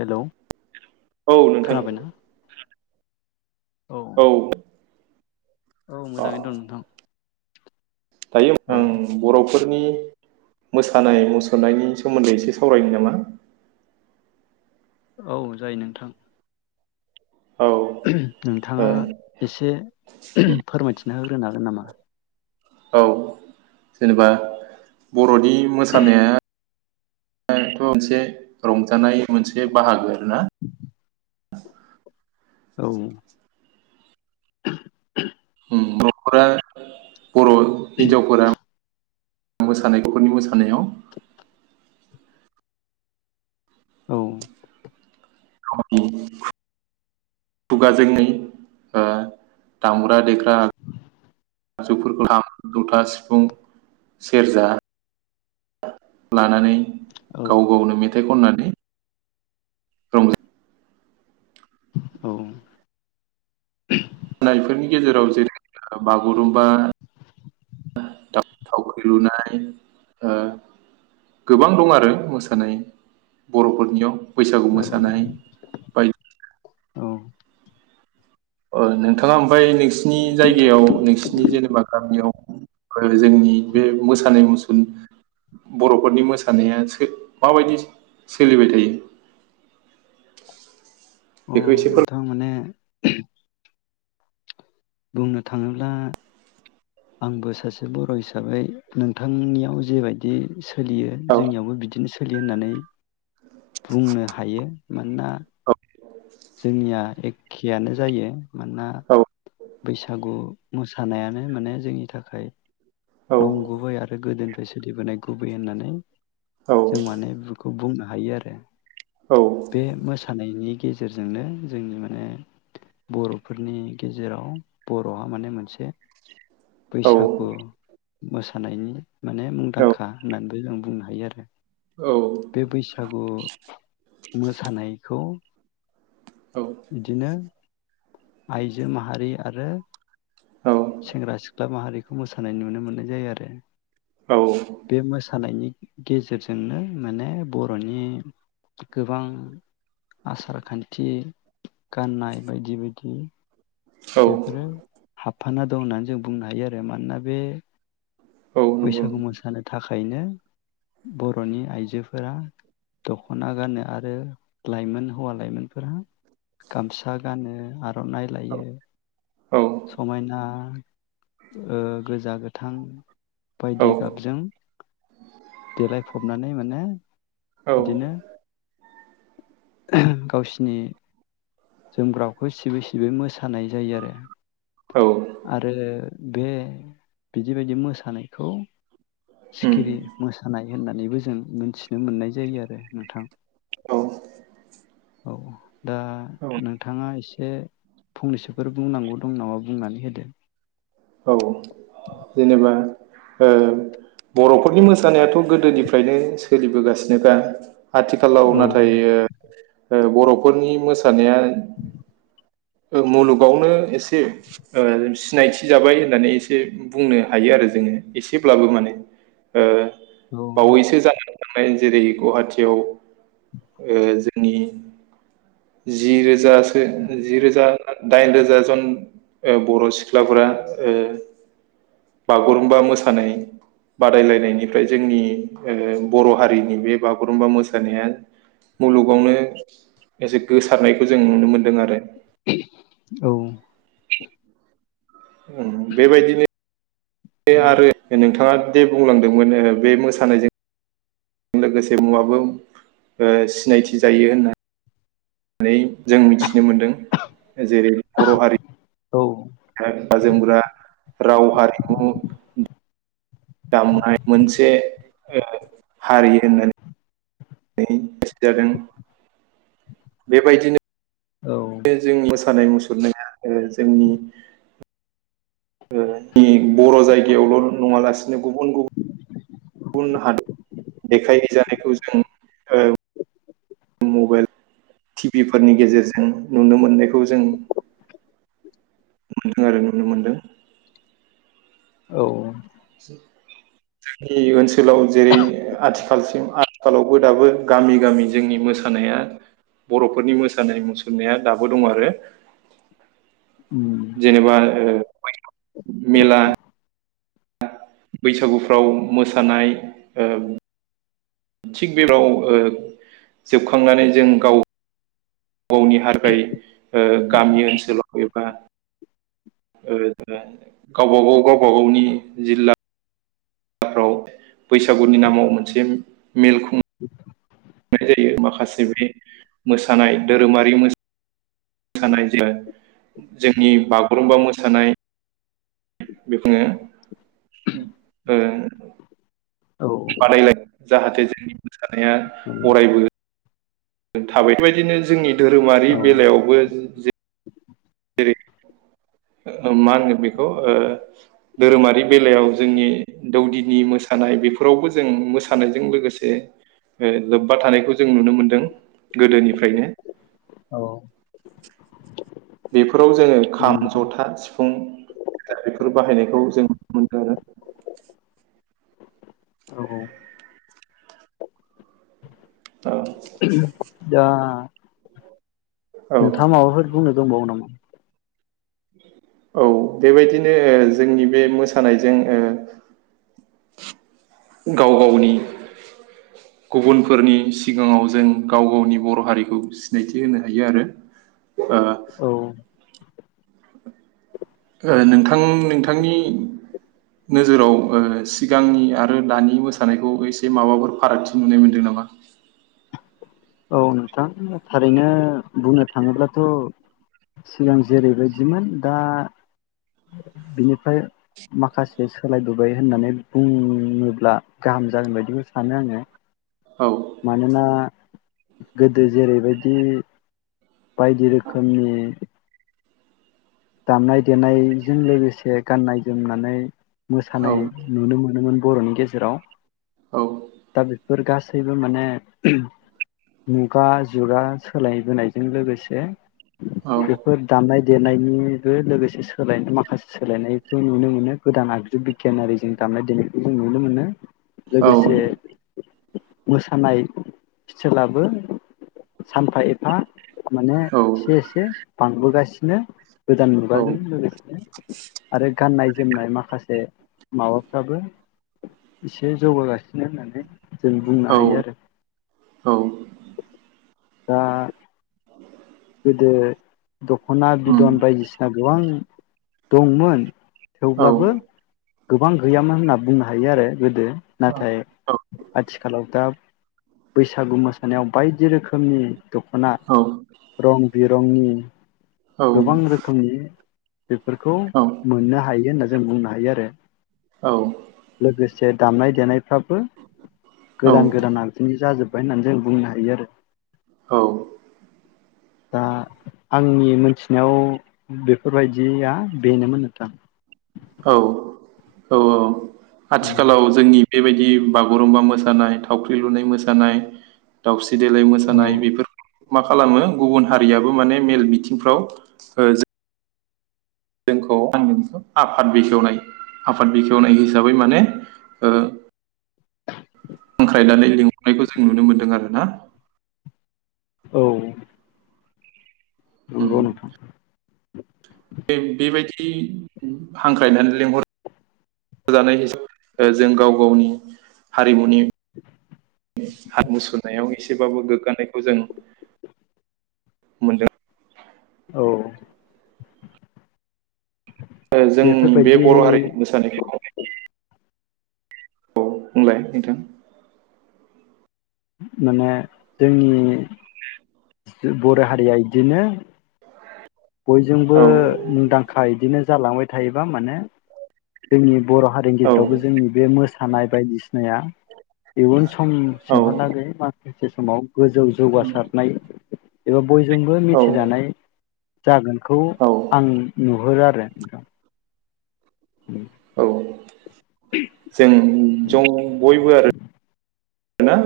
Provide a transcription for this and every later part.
Hello औ नोंथां खोनाबायना औ औ मोजाङैनो दं नोंथां थायो औ आं बर' नखरनि मोसानाय मुसुरनायनि सोमोन्दै एसे सावरायनो नामा? औ जायो नोंथां औ ओ नोंथाङा एसे फोरमायथि नो होग्रोनो हागोन नामा? औ जेनेबा बर' नि मोसानाया [unintelligible] मोनसे रंजानाय मोनसे बाहागो ना औ उह उह नखरा बर' हिन्जावफोरा मोसानाय [unintelligible] मोसानायाव [inaudible] औ [unintelligible] खुगाजोंङै ओ दामग्रा देग्रा आगजुफोरखौ [unintelligible] खाम जथा सिफुं सेरजा [unintelligible] लानानै औ गाव गावनो मेथाइ खननान रंजा औ । नायफोरनि गेजेराव जेरै बागुरुमबा थावख्रि लुनाय ओ गोबां दं आरो मोसानाय बर'फोरनियाव । बैसागु मोसानाय औ बाय औ ओ नोंथाङा ओमफ्राय नोंसिनि जायगायाव नोंसिनि जेनेबा गामियाव जोंनि बे मोसानाय मुसुर बर'फोरनि मोसानाया माबायदि सोलिबाय थायो? अ बेखौ एसे नोंथां माने [inaudible] बुंनो थाङोब्ला आंबो सासे बर' हिसाबै नोंथांनियाव जेबायदि सोलियो फोर जोंनियावबो बिदिनो सोलियो होननानै बुंनो हायो । मानोना जोंनिया एखेआानो जायो मानोना बैसागु मोसानायानो माने जोंनि थाखाय औ नंगुबै आरो गोदोनिफ्राय सोलिबोनाय गुबै होननानै औ जों माने बेखौ बुंनो हायो आरो । औ बे मोसानायनि गेजेरजोंनो जोंनि माने बर'फोरनि गेजेराव बर'आ माने मोनसे बैसागु मोसानायनि माने मुंदांखा होननानैबो जों बुंनो हायो आरो । बे बैसागु मोसानायखौ बिदिनो आइजो माहारि आरो सेंग्रा सिख्ला माहारिखौ मोसानाय नुनो मोननाय जायो आरो औ बे मोसानायनि गेजेरजोंनो माने बर'नि गोबां आसार खान्थि गाननाय बायदि बायदि औ बेफोरो हाबफाना दं होननानै जों बुंनो हायो आरो मानोना बे औ नंगौ बैसागु मोसानो थाखायनो बर'नि आइजोफोरा द ख'ना गानो आरो लाइमोन हौवा लाइमोनफोरा गामसा गानो आर'नाइ लायो औ औ समायना ओ गोजा गोथां औ बायदि गाबजों देलायफबनानै माने औ बिदिनो गावसिनि जोमग्राखौ सिबै सिबै मोसानाय जायो आरो औ आरो बे बिदि बदि मोसानायखौ उम सिखिरि मोसानाय होननानैबो जों मिथिनो मोननाय जायो आरो नोंथां औ । औ दा नोंथाङा एसे फंनैसोफोर बुंनांगौ दं नामा बुंनानै होदो औ । जेनेबा ओ बर'फोरनि मोसानायाथ' गोदोनिफ्रायनो सोलिबोगासिनोखा आथिखालाव औ नाथाय ओ बर'फोरनि मो‌ सानाया ओ मुलुगावनो एसे ओ सिनायथि जाबाय होननानै एसे बुंनो हायो आरो जोङो एसेब्लाबो माने ओ बावैसो जानानै थांनाय जेरै गुवाहाटियाव ओ जोंनि जिरोजासो जि रोजा दाइन रोजा जन बर' सिख्लाफोरा ओ बागुरुमबा मोसानाय बादायलायनायनिफ्राय जोंनि ओ बर' हारिनि बे बागुरुमबा मोसानाया मुलुगावनो एसे गोसारनायखौ जों नुनो मोनदों आरो । औ । ओम बेबायदिनो [unintelligible] आरो नोंथाङा जे बुंलांदोंमोन ओ बे मोसानायजों लोगोसे मुआबो ओ सिनायथि जायो होनना नै जों मिथिनो मोनदों । जेरै बर' हारि औ । गानग्रा जोमग्रा राव हारिमु दामनाय मोनसे ओ हारि होननानै जादों बेबायदिनो औ बे जोंनि मोस मोसानाय मुसुरनाया ओ जोंनि ओ नि बर' जायगायावल' नङालासिनो गुबुन गुबुन गुबुन हादर देखायहैजानायखौ जों मबाइल टिभिफोरनि गेजेरजों नुनो मोननायखौ जों मोनदों आरो नुनो मोनदों औ [unintelligible] ओनसोलाव जेरै आथिखाल आथिखालसिम आथिखालावबो दाबो गामि गामि जोंनि मोसानाया बर'फोरनि मोसानाय मुसुरनाया दाबो दं आरो उम जेनेबा ओ [unintelligible] मेला बैसागुफ्राव मोसानाय ओ थिग बे [unintelligible] ओ जोबखांनानै जों गाव गावनि हार गाय ओ गामि ओनसोलाव एबा ओ गावबा गाव गावबा गावनि जिल्ला फ्राव बैसागुनि नामाव मोनसे मेल [inaudible] नाय जायो माखासे बे मोसानाय धोरोमारि मोसानाय जे जोंनि बागुरुम्बा मोसानाय बेखौनो ओ औ बादायलाय जाहाथे जो [inaudible] थानाया औ अरायबो थाबाय बेबायदिनो जोंनि धोरोमारि औ बेलायावबो जे रै ओ मा होनगोन बेखौ ओ धोरोमारि बेलायाव जोंनि दौदिनि मोसानाय बेफोरावबो जों मोसानायजों लोगोसे ओ लोब्बा थानायखौ जों नुनो मोनदों गोदोनिफ्रायनो औ बेफोराव जोङो खाम उम जथा सिफुं बेफोर बाहायनाय खौ जों नुनो मोनदों आरो औ औ आरो दा औ नोंथाङा औ माबाफोर बुंनो दंबावो नामा औ बेबायदिनो जोंनि बे मोसानायजों ओ गाव गावनि गुबुनफोरनि सिगाङाव जों गाव गावनि बर' हारिखौ सिनायथि होनो हायो आरो औ ओ ओ नोंथां नोंथांनि नोजोराव ओ सिगांनि आरो दानि मोसानायखौ एसे माबाफोर फारागथि नुनाय मोनदों नामा औ नोंथां थारैनो बुंनो थाङोब्लाथ' सिगां जेरैबायदिमोन दा बिनिफ्राय माखासे सोलायबोबाय होननानै बुङोब्ला गाहाम जागोन बायदिबो सानो आङो औ मानोना गोदो जेरैबायदि बायदि रोखोमनि दामनाय देनायजों लोगोसे गाननाय जोमनानै औ मोसानाय नुनो मोनोमोन बर'नि गेजेराव औ दा बेफोर गासैबो माने मुगा जुगा सोलायबोनायजों लोगोसे औ बेफोर दामनाय देनायनि बो दोलोसे सोलाय माखासे सोलायनायखौ नुनो मोनो गोदान आगजु बिगियानारि जों दामनाय देनायखौ जों नुनो मोनो औ लोगोसे मोसानाय स्टेलाबो सानफा एफा माने औ एसे एसे बांबोगासिनो गोदान मुगाजों लोगोसे आरो गाननाय जोमनाय माखासे माबाफ्राबो एसे जौगागासिनो होननानै जों बुंनो औ हायो आरो औ दा गोदो दख'ना उम बिदन बायदिसिना गोबां दंमोन। औ थेवब्लाबो गोबां गैयामोन होनना बुंनो हायो आरो गोदो औ नाथाय आथिखालाव दा बैसागु मोसानायाव बायदि रोखोमनि दख'ना औ रं बिरंनि औ गोबां रोखोमनि बेफोरखौ मोननो हायो होनना जों बुंनो हायो आरो औ लोगोसे दामनाय देनायफ्राबो गोदान गोदान आगजुनि जाजोब्बाय होननानै जों बुंनो हायो आरो। औ दा आंनि मोनथिनायाव बेफोरबायदिया बेनोमोन नोंथां। औ औ आथिखालाव जोंनि बेबायदि बागुरुम्बा मोसानाय थावख्रि लुनाय मोसानाय दावस्रि देलाय औ मोसानाय बेफोरखौ मा खालामो गुबुन हारियाबो माने मेल बिथिंफ्राव ओ जोंखौ आगोन बेखौ [unintelligible] आफाद बेखेवनाय आफाद बेखेवनाय हिसाबै माने ओ हांख्रायनानै लिंहरनायखौ जों नुनो मोनदों आरो ना औ उम नंगौ नोथां। बे बेबायदि हांख्रायनानै लेंहर जानाय हिसाबै जों गाव गावनि हारि हारिमुनि [unintelligible] सुरनायाव एसेबाबो गोग्गानायखौ जों मोनदों। औ ओ जों बे बेफोरबायदि बर' हारिखौ मोसानायखौ औ बुलाय नोंथां। माने जोंनि बर' हारिया इदिनो बयजोंबो औ मुंदांखा इदिनो जालांबाय थायोबा माने जोंनि बर' हारिनि औ गेजेरावबो जोंनि बे मोसा सानाय बायदिसि नाया इयुन सम औ सिमहा लागै मा एसे समाव गोजौ जौगासारनाय एबा बयजोंबो औ मिथिजानाय जागोन खौ आं नुहरो आर [unintelligible] नोंथां। लांदां औ जों जं बयबो आरो। रोना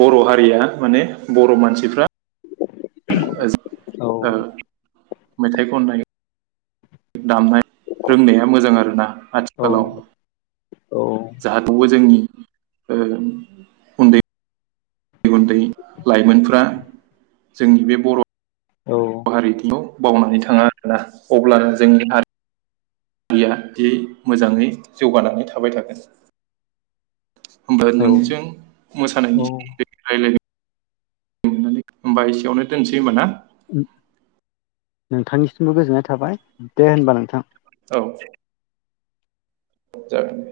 बर' हारिया माने बर' मानसिफ्रा ओज औ ओ मेथाइ खननाय दामनाय रोंनाया मोजां आरो ना औ आथिखालाव। औ जाहाथ'बो जोंनि ओ उन्दै उन्दै उन्दै लाइमोनफ्रा जोंनि बे बर' ब हारि [inaudible] बावनानै थाङा आरोना अब्लानो जोंनि हारिया जि मोजाङै जौगानानै थाबाय थागोन। होमबा औ नोंजों औ मोसानायनि सोमोनदै रायलाय [inaudible] होमबा एसेयावनो दोनसै होमबा ना? नोंथांनिसिमबो गोजोननाय थाबाय दे होनबा नोंथां। औ जागोन।